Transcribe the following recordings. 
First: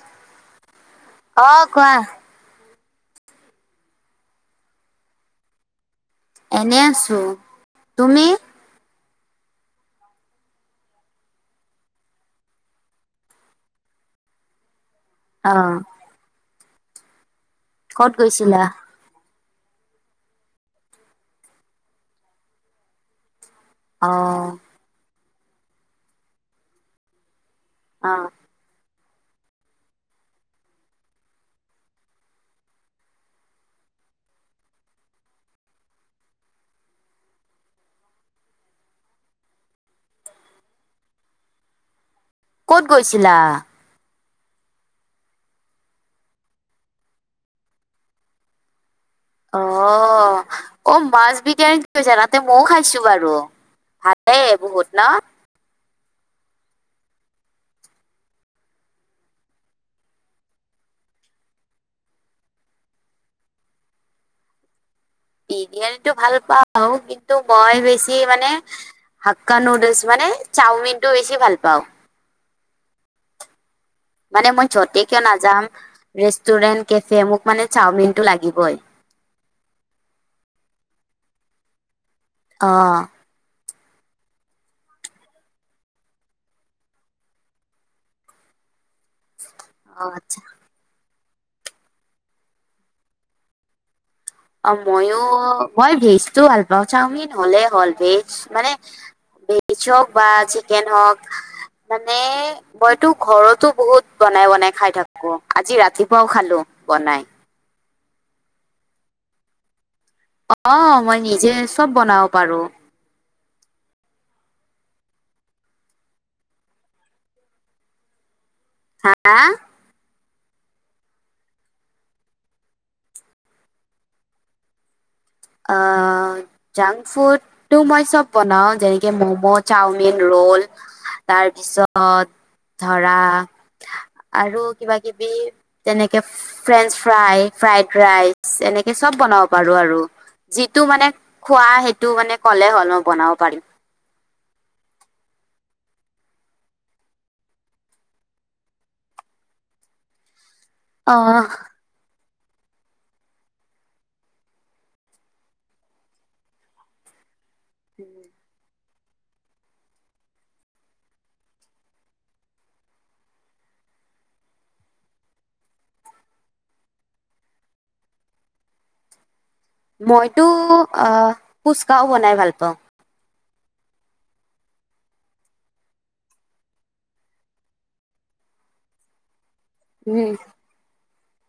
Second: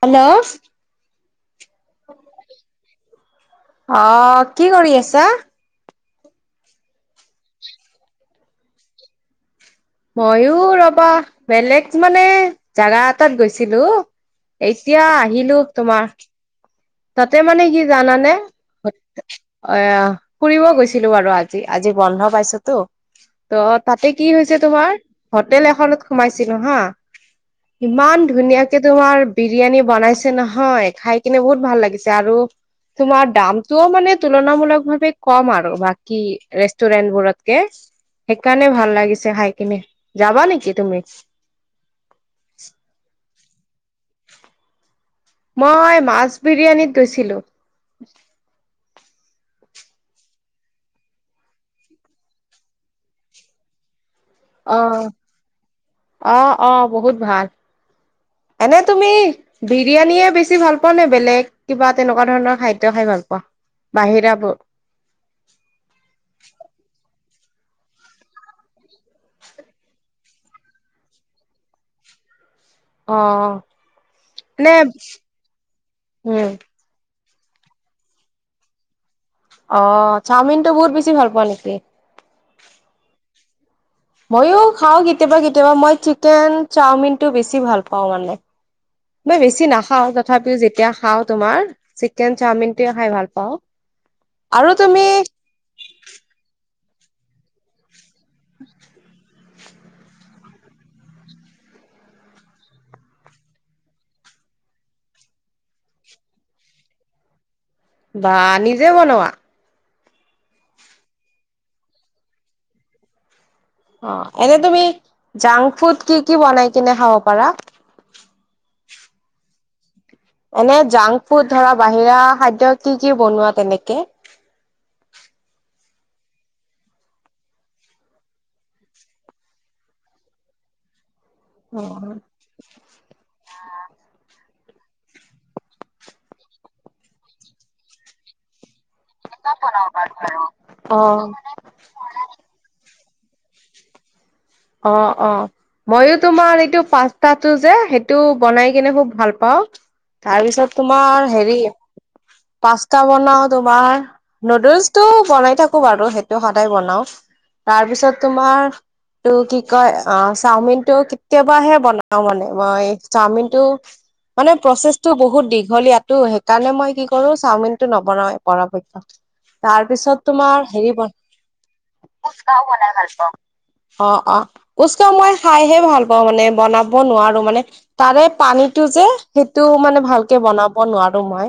Hello? অ', কোৱা? অ', কি কৰি আছা? এনে আছোঁ, তুমি? মইয়ো ৰবা বেলেগ মানে জাগা এটাত গৈছিলোঁ। এতিয়া অ আহিলো তোমাৰ। তাতে মানে কি ক'ত জানানে গৈছিলা অ', ফুৰিব গৈছিলোঁ বাৰু আজি আজি বন্ধ পাইছোতো। ত' তাতে অ কি হৈছে তোমাৰ হোটেল এখনত সোমাইছিলো হা। অ ইমান ধুনীয়াকে তোমাৰ বিৰিয়ানী বনাইছে নহয়, খাই কিনে বহুত ভাল লাগিছে আৰু তোমাৰ দামটোও মানে তুলনামূলক ভাৱে কম আৰু বাকী ৰেষ্টুৰেন্ট বোৰতকে। সেইকাৰণে ভাল লাগিছে খাই কিনে, যাবা নেকি তুমি? ক'ত গৈছিলা? মই মাছ বিৰিয়ানীত গৈছিলোঁ। অ', অ', মাছ বিৰিয়ানী গৈছা তাতে মইও খাইছো বাৰু ভাত। অ', অ', অ', বহুত ভাল, এনে তুমি বিৰিয়ানীয়ে বেছি ভাল পোৱা নে বেলেগ কিবা তেনেকুৱা ধৰণৰ খাদ্য খাই ভাল পোৱা? বাহিৰা বস্তু বিৰিয়ানীটো ভাল পাওঁ কিন্তু মই বেছি মানে হাক্কা নুডেলছ মানে চাওমিন টো বেছি ভাল পাওঁ। অ'। মানে মই নে য'তে কিয় নাযাম উম ৰেষ্টুৰেন্ট কেফে মোক মানে চাওমিনটো লাগিবই। অ', চাওমিন টো বহুত বেছি ভাল পোৱা নেকি? অ'। মইও খাওঁ কেতিয়াবা কেতিয়াবা মই চিকেন চাওমিনটো বেছি ভাল পাওঁ মানে। মই বেছি অ নাখাও আচ্ছা তথাপিও, যেতিয়া খাও তোমাৰ চিকেন চাওমিনটোৱে খাই ভাল পাওঁ। আৰু অ', তুমি মইও মই ভেজ টো ভাল পাওঁ, চাওমিন হলে হ'ল ভেজ মানে ভেজ হওক বা চিকেন হওক মানে মইতো ঘৰতো বহুত বনাই বনাই খাই থাকো আজি ৰাতিপুৱাও খালো বনাই। বা নিজে বনোৱা? অ', মই নিজে চব বনাব পাৰো। অ', এনে তুমি জাংক ফুড কি কি বনাই কিনে খাব পাৰা? হা? এনে জাংক ফুড ধৰা বাহিৰা খাদ্য কি কি বনোৱা তেনেকে? অ' জাংক ফুডটো মই চব বনাও যেনেকে মম' চাওমিন ৰোল। অ তাৰপিছত ধৰা আৰু কিবা কিবি তেনেকে ফ্ৰেঞ্চ ফ্ৰাই ফ্ৰাইড ৰাইচ এনেকে চব বনাব পাৰো আৰু যিটো মানে খোৱা সেইটো মানে ক'লে হ'ল মই বনাব পাৰিম। অ অ মইও তোমাৰ এইটো পাস্তাটো যে সেইটো বনাই কিনে খুব ভাল পাওঁ। তাৰ পিছত তোমাৰ হেৰি অ পাস্তা বনাও তোমাৰ নুডলছটো বনাই থাকো বাৰু সেইটো সদায় বনাও তাৰপিছত তোমাৰ ত কি কয় অ চাওমিন টো কেতিয়াবাহে বনাও মানে মই চাওমিন টো মানে প্ৰচেছটো বহুত দীঘলীয়াটো সেইকাৰণে মই কি কৰো চাওমিনটো নবনাও পৰা পক্ষত তাৰ পিছত মইতো তোমাৰ হেৰি আহ ফুচকাও বনাই বনাই ভাল ফুচকা ও পাওঁ। বনাই ভাল পাওঁ। অ অ ফুচকা মই খাইহে ভাল পাওঁ মানে বনাব নোৱাৰো মানে তাৰে পানীটো যে সেইটো মানে উম। ভালকে বনাব নোৱাৰো মই।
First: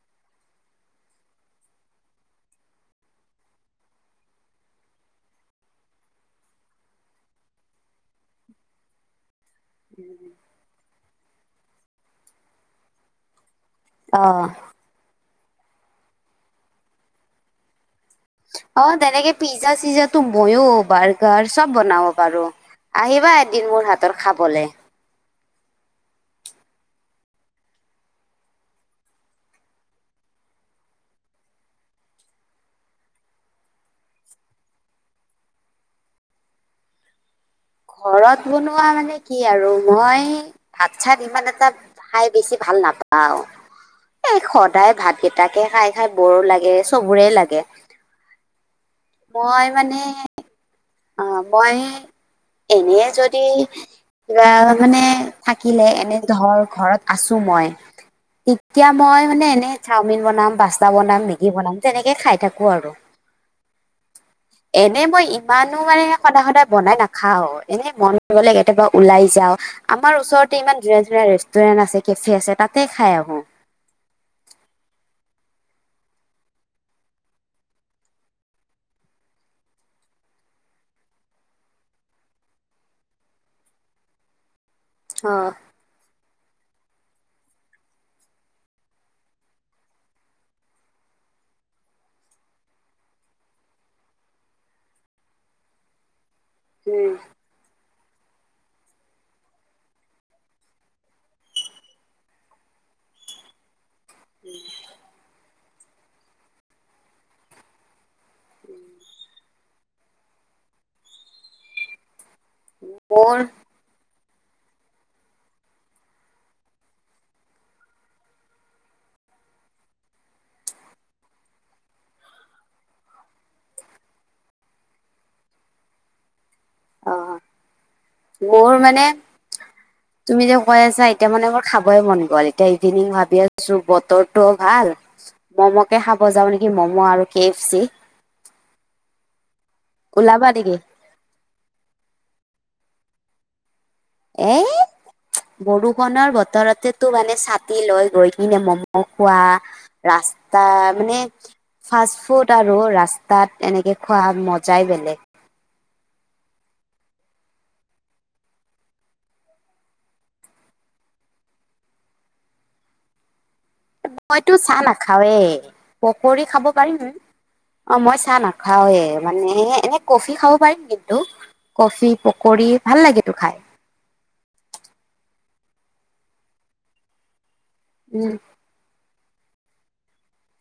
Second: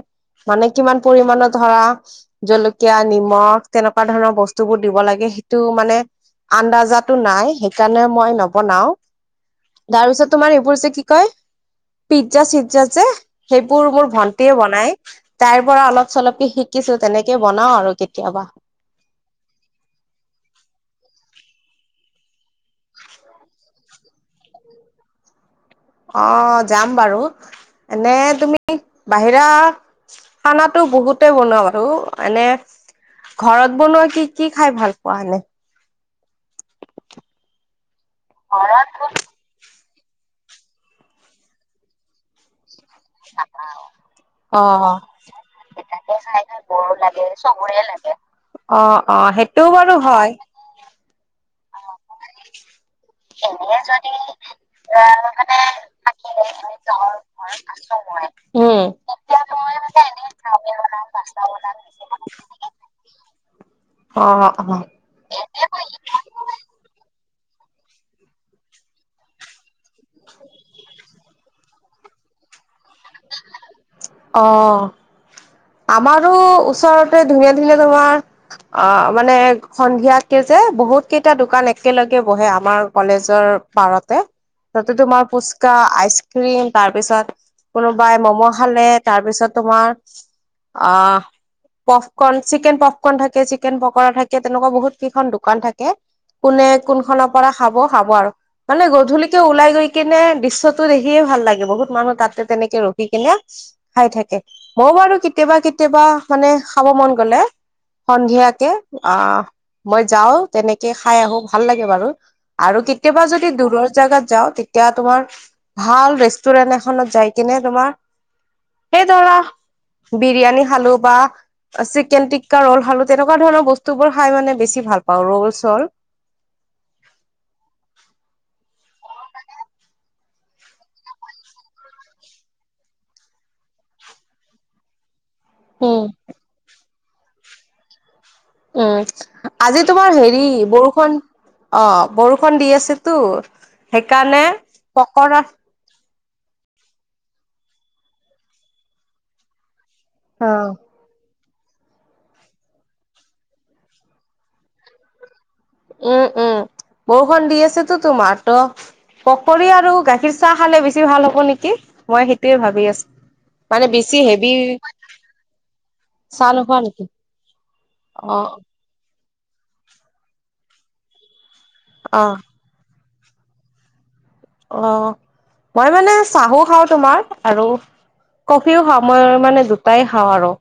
মানে কিমান পৰিমানৰ ধৰা জলকীয়া নিমখ তেনেকুৱা ধৰণৰ বস্তু বোৰ দিব লাগে সেইটো মানে আন্দাজত টো নাই সেইকাৰণে মই নবনাও তাৰপিছত তোমাৰ এইবোৰ যে কি কয়। পিজ্জা-চিজ্জা যে সেইবোৰ মোৰ অ ভন্টিএ বনাই। তাইৰ পৰা অলপ চলপকে শিকিছোঁ তেনেকে বনাও আৰু কেতিয়াবা। অ তেনেকে পিজ্জা-চিজ্জা তো ময়ো বাৰ্গাৰ চব বনাব পাৰোঁ। আহিবা এদিন মোৰ হাতৰ খাবলে। অ যাম বাৰু এনে তুমি বাহিৰা খানাটো বহুতে বনোৱা বাৰু এনে ঘৰত বনোৱা কি কি খাই ভাল পোৱা এনে ঘৰত বনোৱা মানে কি কি আৰু মই ভাত - চাত ইমান এটা খাই বেছি ভাল নাপাওঁ। এই অ সদায় ভাতকেইটা তাকে খাই খাই বৰ লাগে চবৰে লাগে। অ অ মই সেইটোও বাৰু মানে হয়। অ মই এনে যদি কিবা মানে থাকিলে এনে ধৰ ঘৰত আছোঁ মই উম। তেতিয়া মই মানে এনেই চাওমিন বনাম পাস্তা বনাম মেগী বনাম তেনেকে খাই থাকো আৰু অ অ এনে মই মানুহ মানে সদায় সদায় বনাই নাখাওঁ এনেই মন গ'লে কেতিয়াবা ওলাই যাও। আমাৰ ওচৰতে ইমান ধুনীয়া ধুনীয়া ৰেষ্টুৰেণ্ট আছে কেফে আছে তাতে খাই আহোঁ। অ', আমাৰো ওচৰতে ধুনীয়া ধুনীয়া তোমাৰ আ, মানে সন্ধিয়াকে যে বহুত কেইটা দোকান একেলগে বহে। আমাৰ কলেজৰ পাৰতে তাতে তোমাৰ উম ফুচকা আইচক্ৰীম তাৰ পিছত কোনোবাই ম'ম' খালে। তাৰপিছত তোমাৰ আহ পফকণ, চিকেন পফকন থাকে, চিকেন পকৰা থাকে। তেনেকুৱা বহুত কেইখন দোকান থাকে। কোনে কোনখনৰ পৰা খাব খাব আৰু। মানে গধূলিকে ওলাই গৈ কিনে দৃশ্যটো দেখিয়ে ভাল লাগে বহুত মানুহ তাতে তেনেকে ৰখি কিনে খাই থাকে। মই বাৰু কেতিয়াবা কেতিয়াবা মানে খাব মন গ'লে সন্ধিয়াকে আ। মই যাওঁ তেনেকে খাই আহোঁ ভাল লাগে বাৰু আৰু কেতিয়াবা মোৰ যদি দূৰৰ জাগাত যাওঁ এতিয়া তোমাৰ ভাল ৰেষ্টুৰেণ্ট এখনত যাই কিনে তোমাৰ সেই ধৰা বিৰিয়ানী খালো বা চিকেন টিক্কা ৰল খালো তেনেকুৱা ধৰণৰ বস্তু বোৰ খাই মানে বেছি ভাল পাওঁ ৰ'ল-চল অ মোৰ মানে [unintelligible] তুমি যে কৈ আছা এতিয়া মানে মোৰ খাবই মন গল এতিয়া ইভিনিং ভাবি আছো বতৰটোঅ ভাল। [inaudible] ম'ম'কে খাব যাওঁ নেকি ম'ম' আৰু কে এফ চি। উম, আজি তোমাৰ হেৰি ওলাবা নেকি বৰষূণ অ', বৰষুণ দি আছেতো সেইকাণে পকৰা বৰুষুণৰ বতৰতেতো মানে ছাতি লৈ গৈ কিনে ম'ম খোৱা। ৰাস্তা মানে ফাষ্ট ফুড আৰু ৰাস্তাত এনেকে খোৱা মজাই বেলেগ। উম, উম, বৰষূণ দি আছেতো তোমাৰ ট পকৰি আৰু গাখীৰ চাহ খালে বেছি ভাল হ'ব নেকি। মই সেইটোৱে ভাবি আছ মইতো চাহ নাখাওৱে পকৰি চাহ খাব নোখোৱা পাৰিম। নেকি অ', মই চাহ নাখাওৱে। মানে এনে কফি খাব পাৰিম কিন্তু কফি অ পকৰি ভাল লাগেতো খাই। অ', মই মানে চাহো খাওঁ তোমাৰ আৰু উম। কফিও খাওঁ মই মানে দুটাই খাওঁ আৰু।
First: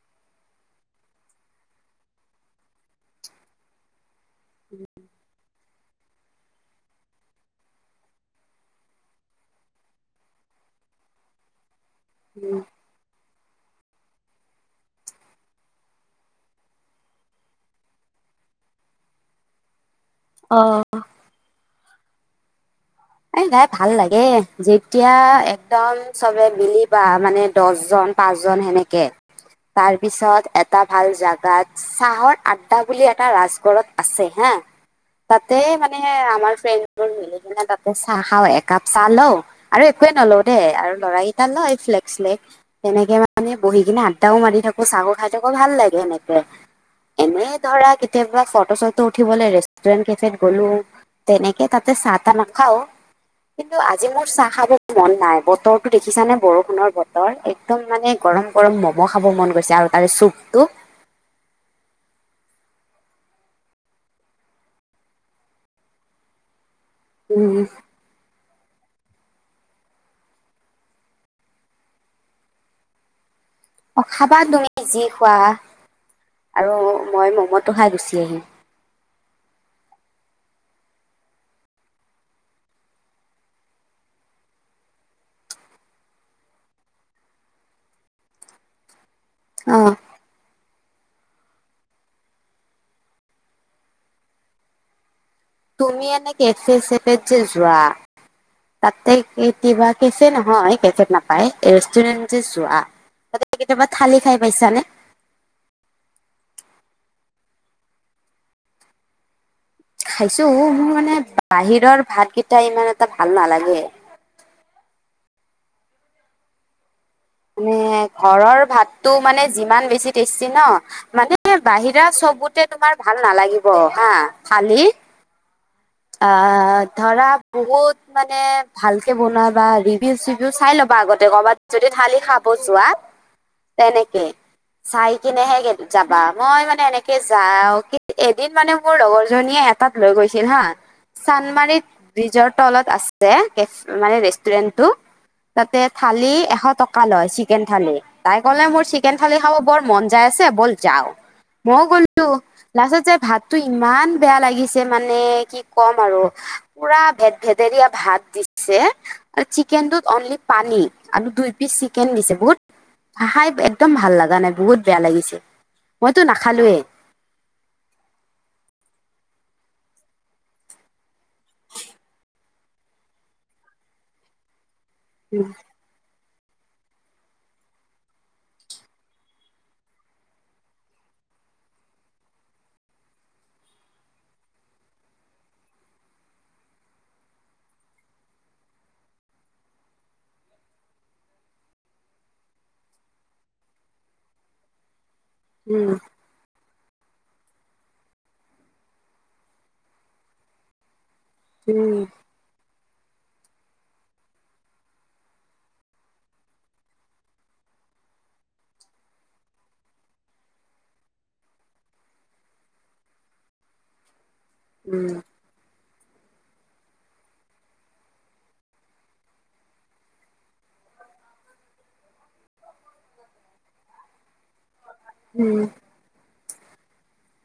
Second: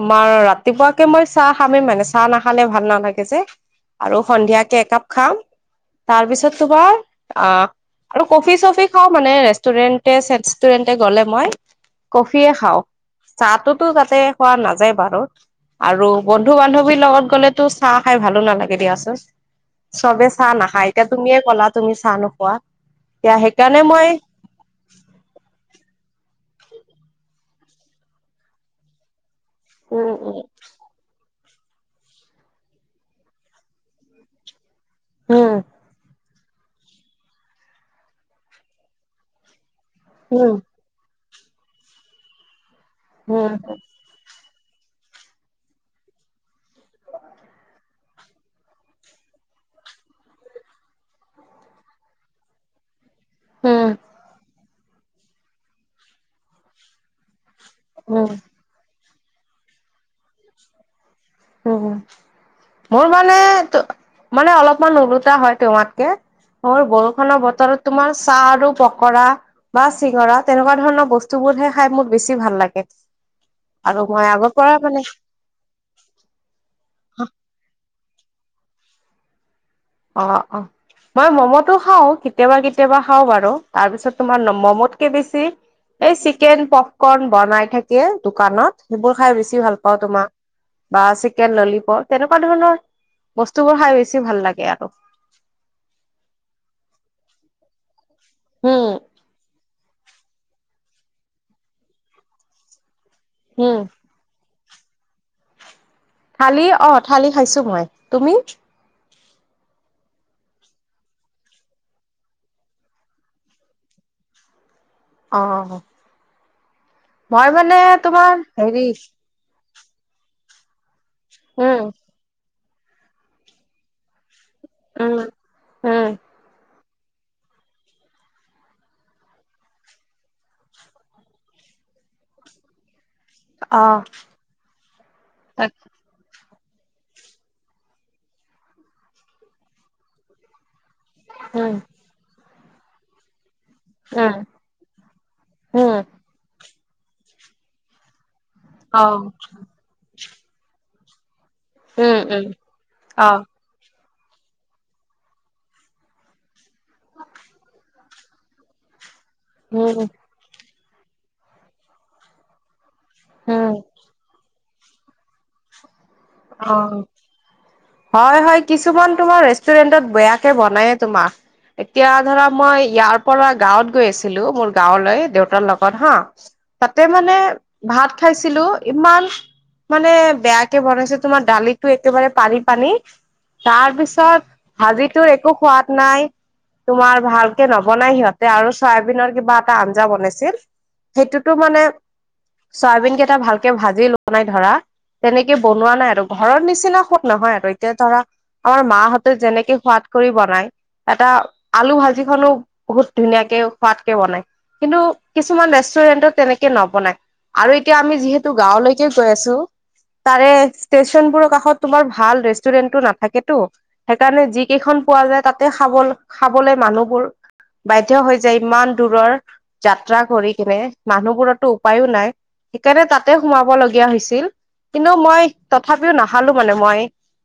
তোমাৰ ৰাতিপুৱাকে মই চাহ খামে মানে। চাহ নাখালে ভাল নালাগে যে। আৰু সন্ধিয়াকে একাপ খাম। তাৰ পিছত তোমাৰ আ আৰু কফি চফি খাওঁ মানে ৰেষ্টুৰেণ্টে চেষ্টুৰেণ্টে গ'লে মই। কফিয়ে উম খাওঁ। চাতুটো তাতে খোৱা নাযায় বাৰু। আৰু বন্ধু বান্ধৱীৰ লগত গ'লেতো চাহ খাই ভালো নালাগে দিয়াচোন। চবে চাহ অ। নাখায়। এতিয়া তুমিয়ে ক'লা তুমি চাহ নোখোৱা। এতিয়া এই নাই সেইকাৰণে ভাল মই লাগে। যেতিয়া একদম চবে মিলিবা মানে দছ জন পাঁচ জন সেনেকে। [inaudible] তাৰ উম পিছত এত টা ভাল জাগাত চাহৰ আড্ডা বুলি এটা ৰাজগড়ত আছে হা। উম তাতে মানে আমাৰ ফ্ৰেণ্ডবোৰ মিলি কিনে তাতে চাহ খাওঁ একাপ চাহ লও। আৰু একোৱে নলওঁ উম দেই আৰু ল'ৰাকেইটা লয় ফ্লেগ শ্লেগ। তেনেকে উম মানে বহি কিনে আদ তাও মাৰি থাকো চাহো খাই থাকো ভাল লাগে সেনেকে। এনেই ধৰা কেতিয়াবা ফটো চটো উঠিবলে ৰেষ্টুৰেন্ট কেফেত গ'লো। তেনেকে তাতে চাহ তা না খাও উম কিন্তু আজি মোৰ চাহ খাব মন নাই। বতৰটো দেখিছানে বৰষুণৰ বত তৰ একদম মানে উম গৰম গৰম ম'ম' খাব মন গৈছে আৰু তাৰে চুপটো। হু হু মোৰ মানে ত মানে অলপমান ওলোটা হয় তোমাতকে মোৰ বৰ ষুণৰ উম, বতৰত তোমাৰ চাহ আৰু পকৰা। বা চিঙৰা তেনেকুৱা ধৰণৰ বস্তুবোৰহে খাই মোৰ বেছি ভাল লাগে। আৰু অ' মই খাবা আগৰ পৰা তুমি মানে যি খোৱা আৰু মই মমতো খাই গুচি আহিম। অ' অ'। মই ম'মতো খাওঁ কেতিয়াবা কেতিয়াবা খাওঁ বাৰু তাৰ পিছত তোমাৰ নম ম'মতকে বেছি। এই চিকেন পপকৰ্ন বনাই থাকে দোকানত সেইবোৰ খাই বেছি অ, ভাল পাওঁ তোমাক। বা চিকেন ললিপপ তেনেকুৱা ধৰণৰ বস্তুবোৰ খাই বেছি ভাল লাগে আ [inaudible] তুমি এনে কেফে চেফেত যে যোৱা উম, তাতে কি কিবা কেফে নহয় কেফেত নাপায়, ৰেষ্টুৰেন্টে যোৱা উম। কেতিয়াবা থালি খাই পাইছানে? থালি অ', থালি খাইছো মই, তুমি? খাইছো মোৰ মানে বাহিৰৰ ভাত কেইটা ইমান এটা ভাল নালাগে অ' মই মানে তোমাৰ ঘৰৰ হেৰি ভাতটো মানে যিমান বেছি টেষ্টি ন মানে উম বাহিৰা চবতে তোমাৰ ভাল নালাগিব হা খালি উম উম অ' ধৰা বহুত মানে ভালকে বনোৱা বা ৰিভিউ চিভিউ চাই ল'বা আগতে কৰ'বাত যদি থালি খাব যোৱা অ তেনেকে চাই কিনেহে কে যাবা মই মানে এনেকে যাওঁ কি এদিন মানে মোৰ লগৰ জনীয়ে এটাত লৈ গৈছিল হা উম চানমাৰিত ব্ৰিজৰ তলত আছ ছে কেফ মানে উম ৰেষ্টুৰেনটো তাতে উম থালি এশ টক কা লয় চিকেন থালি। তাই কলে মোৰ চিকেন থালি খাব বৰ মন যাই আছে ব'ল যাওঁ মও উম গ'লো উম লাষ্টত যে অ ভাতটো ইমান বেয়া লাগিছে মানে কি কম আৰু পুৰা ভেদ-ভেদেৰীয়া ভাত দিছে আৰু উম চিকেনটোত অনলি পানী আৰু দুই পিচ চিকেন দিছে বহুত খাই উম এক্দম ভাল লগা নাই বহুত বেয়া লাগিছে মইতো নাখালোৱে। অ' হয় হয় কিছুমান তোমাৰ ৰেষ্টুৰেন্টত বেয়াকে বনায়ে তোমাক এতিয়া ধৰা মই ইয়াৰ পৰা গাঁৱত গৈ আছিলো মোৰ গাঁৱলৈ উম দেউতাৰ লগ ত হা তাতে মানে ভাত খাইছিলোঁ ইমান মানে বেয়াকে বনাইছে তোমাৰ দালিতো একেবাৰে পানী পানী তাৰ পিছত ভাজিটোৰ একো সোৱাদ নাই তোমাৰ ভালকে নবনাই সিহঁতে আৰু চয়াবিনৰ কিবা এটা আঞ্জা বনাইছিল সেইটোতো মানে চয়াবিন কেইটা ভালকে ভাজি লোৱা নাই ধৰা তেনেকে উম বনোৱা নাই আৰু ঘৰৰ নিচিনা সুত নহয় আৰু এতিয়া ধৰা আমাৰ মাহঁতে যেনেকে সোৱাদ কৰি বনায় এটা উম আলু ভাজি খালোঁ বহুত ধুনীয়াকে সোৱাদকে বনাই কিন্তু কিছুমান ৰেষ্টুৰেণ্টত তেনেকে নবনায়। আৰু এতিয়া আমি যিহেতু গাঁৱলৈকে গৈ আছোঁ তাৰে ষ্টেচন বোৰৰ কাষত তোমাৰ ভাল ৰেষ্টুৰেন্টটো নাথাকেতো সেইকাৰণে যি কেইখন উম পোৱা যায় তাতে খাব খাবলে মানুহবোৰ বাধ্য হৈ যায় ইমান দূৰৰ যাত্ৰা কৰি কিনে মানুহবোৰতো উপায়ো নাই সেইকাৰণে তাতে সোমাব লগীয়া হৈছিল। কিন্তু মই উম তথাপিও নাখালো মানে মই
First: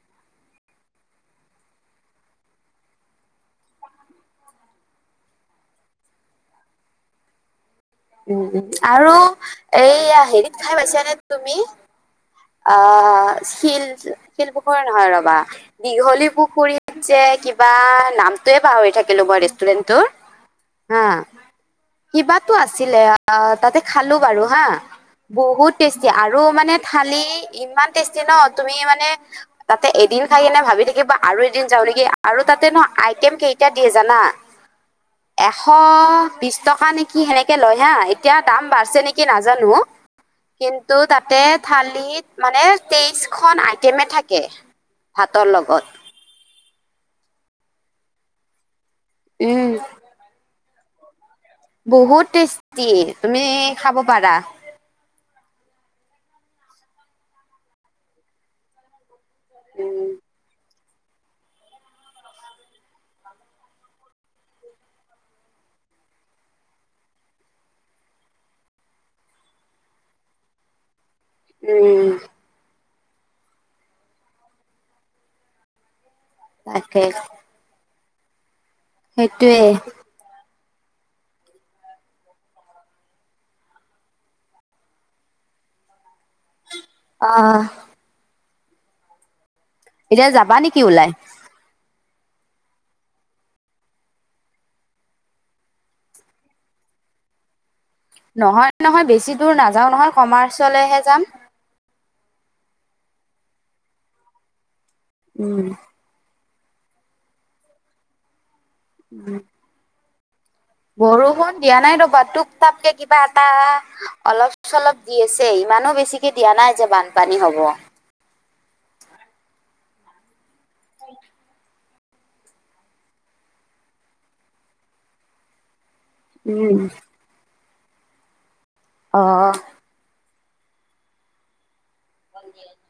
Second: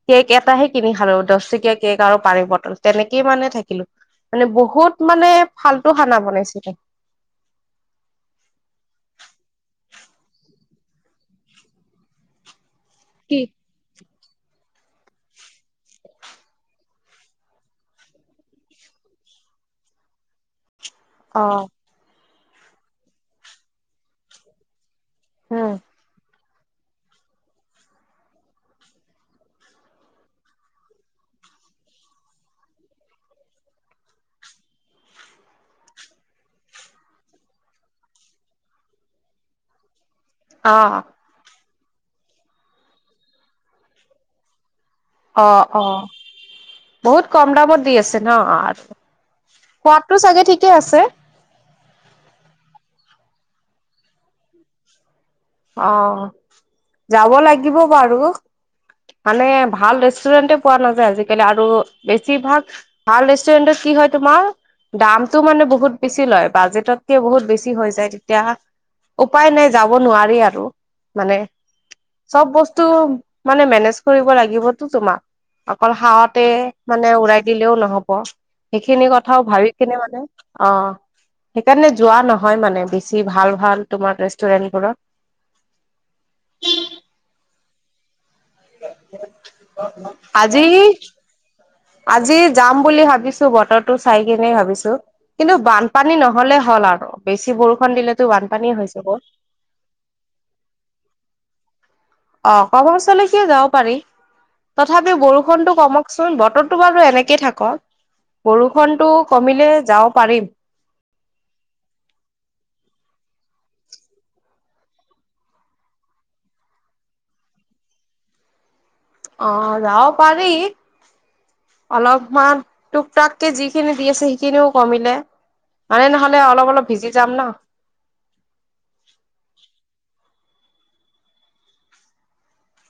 কেক এটাহে কিনি খালোঁ দশ টকীয়া কেক, আৰু পানীৰ বটল তেনেকেই মানে থাকিলোঁ। মানে বহুত মানে ফাল্টু খানা বনাইছিলে উম উম আৰু এইয়া হেৰিত খাই পাইছানে তুমি আহ অ শিল শিল পুখুৰা নহয় ৰবা দীঘলী পুখুৰীত যে কিবা নামটোৱে পাহৰি থাকিলোঁ মই ৰেষ্টুৰেণ্টটোৰ অ কিবাটো আছিলে তাতে খালো বাৰু হা উম বহুত টে আৰু মানে থালি ইমান টেষ্টি ন তুমি মানে তাতে এদিন খাই কিনে ভাবি থাকিবা আৰু এদিন যাওঁ নেকি আৰু তাতে ন আইটেম কেইটা দিয়ে জানা [unintelligible] এশ বিশ টকা নেকি সেনেক কে লয় হা এতিয়া দাম বাঢ়ছে নেকি নাজানো অ কিন্তু তাত ততে থালিত মানে তেইশ খন আইটেমে থাকে ভাতৰ অ লগত অ বহুত কম দামত দি আছে ন আৰু উম। তো চাগে ঠিকে আছে। বহুত টেষ্টি তুমি খাব পাৰা। অ' যাব লাগিব বাৰু মানে ভাল ৰেষ্টুৰেণ্টে। পোৱা নাযায় আজিকালি আৰু বেছিভাগ ভাল ৰেষ্টুৰেন্টত কি হয় তোমাৰ! দামতটো মানে বহুত বেছি লয় বাজেটতকে বহুত বেছি হৈ যায় তেতিয়া। উপায় নাই যাব নোৱাৰি আৰু মানে উম চব বস্তু মানে মেনেজ কৰিব লাগিবতো তোমাক অকল খাৱাতে তাকে মানে উৰাই দিলেও নহব সেইখিনি কথাও সেইটোৱে ভাবি কিনে মানে অ সেইকাৰণে যোৱা নহয় মানে বেছি ভাল ভাল তোমাৰ ৰেষ্টুৰেন্টবোৰত অ এতিয়া যাবা আজি নেকি ওলাই? আজি যাম বুলি ভাবিছো বতৰটো চাই কিনে ভাবিছো কিন্তু বানপানী নহলে হ'ল আৰু বেছি বৰষুণ দিলে নহয় নহয় বেছি দূৰ নাযাও নহয় কমাৰ্চলেহে যাম অ কমাৰ্চলৈকে যাব পাৰি তথাপি উম। বৰষুণতো কমক ককচোন বতৰটো বাৰু এনেকে থাকক বৰষুনটো কমিলে যাব পাৰিম বৰষুণ দিয়া নাই ৰ'বা টোপ তাপকে কিবা এটা অলপ চলপ দি আছে ইমানো বেছিকে দিয়া নাই যে বানপানী হব অ যাব পাৰি হয় অলপমান টুপ টাককে যিখিনি দি আছে সেইখিনিও কমিলে মানে নহ'লে অলপ উম। অলপ ভিজি যাম ন অঁ ভে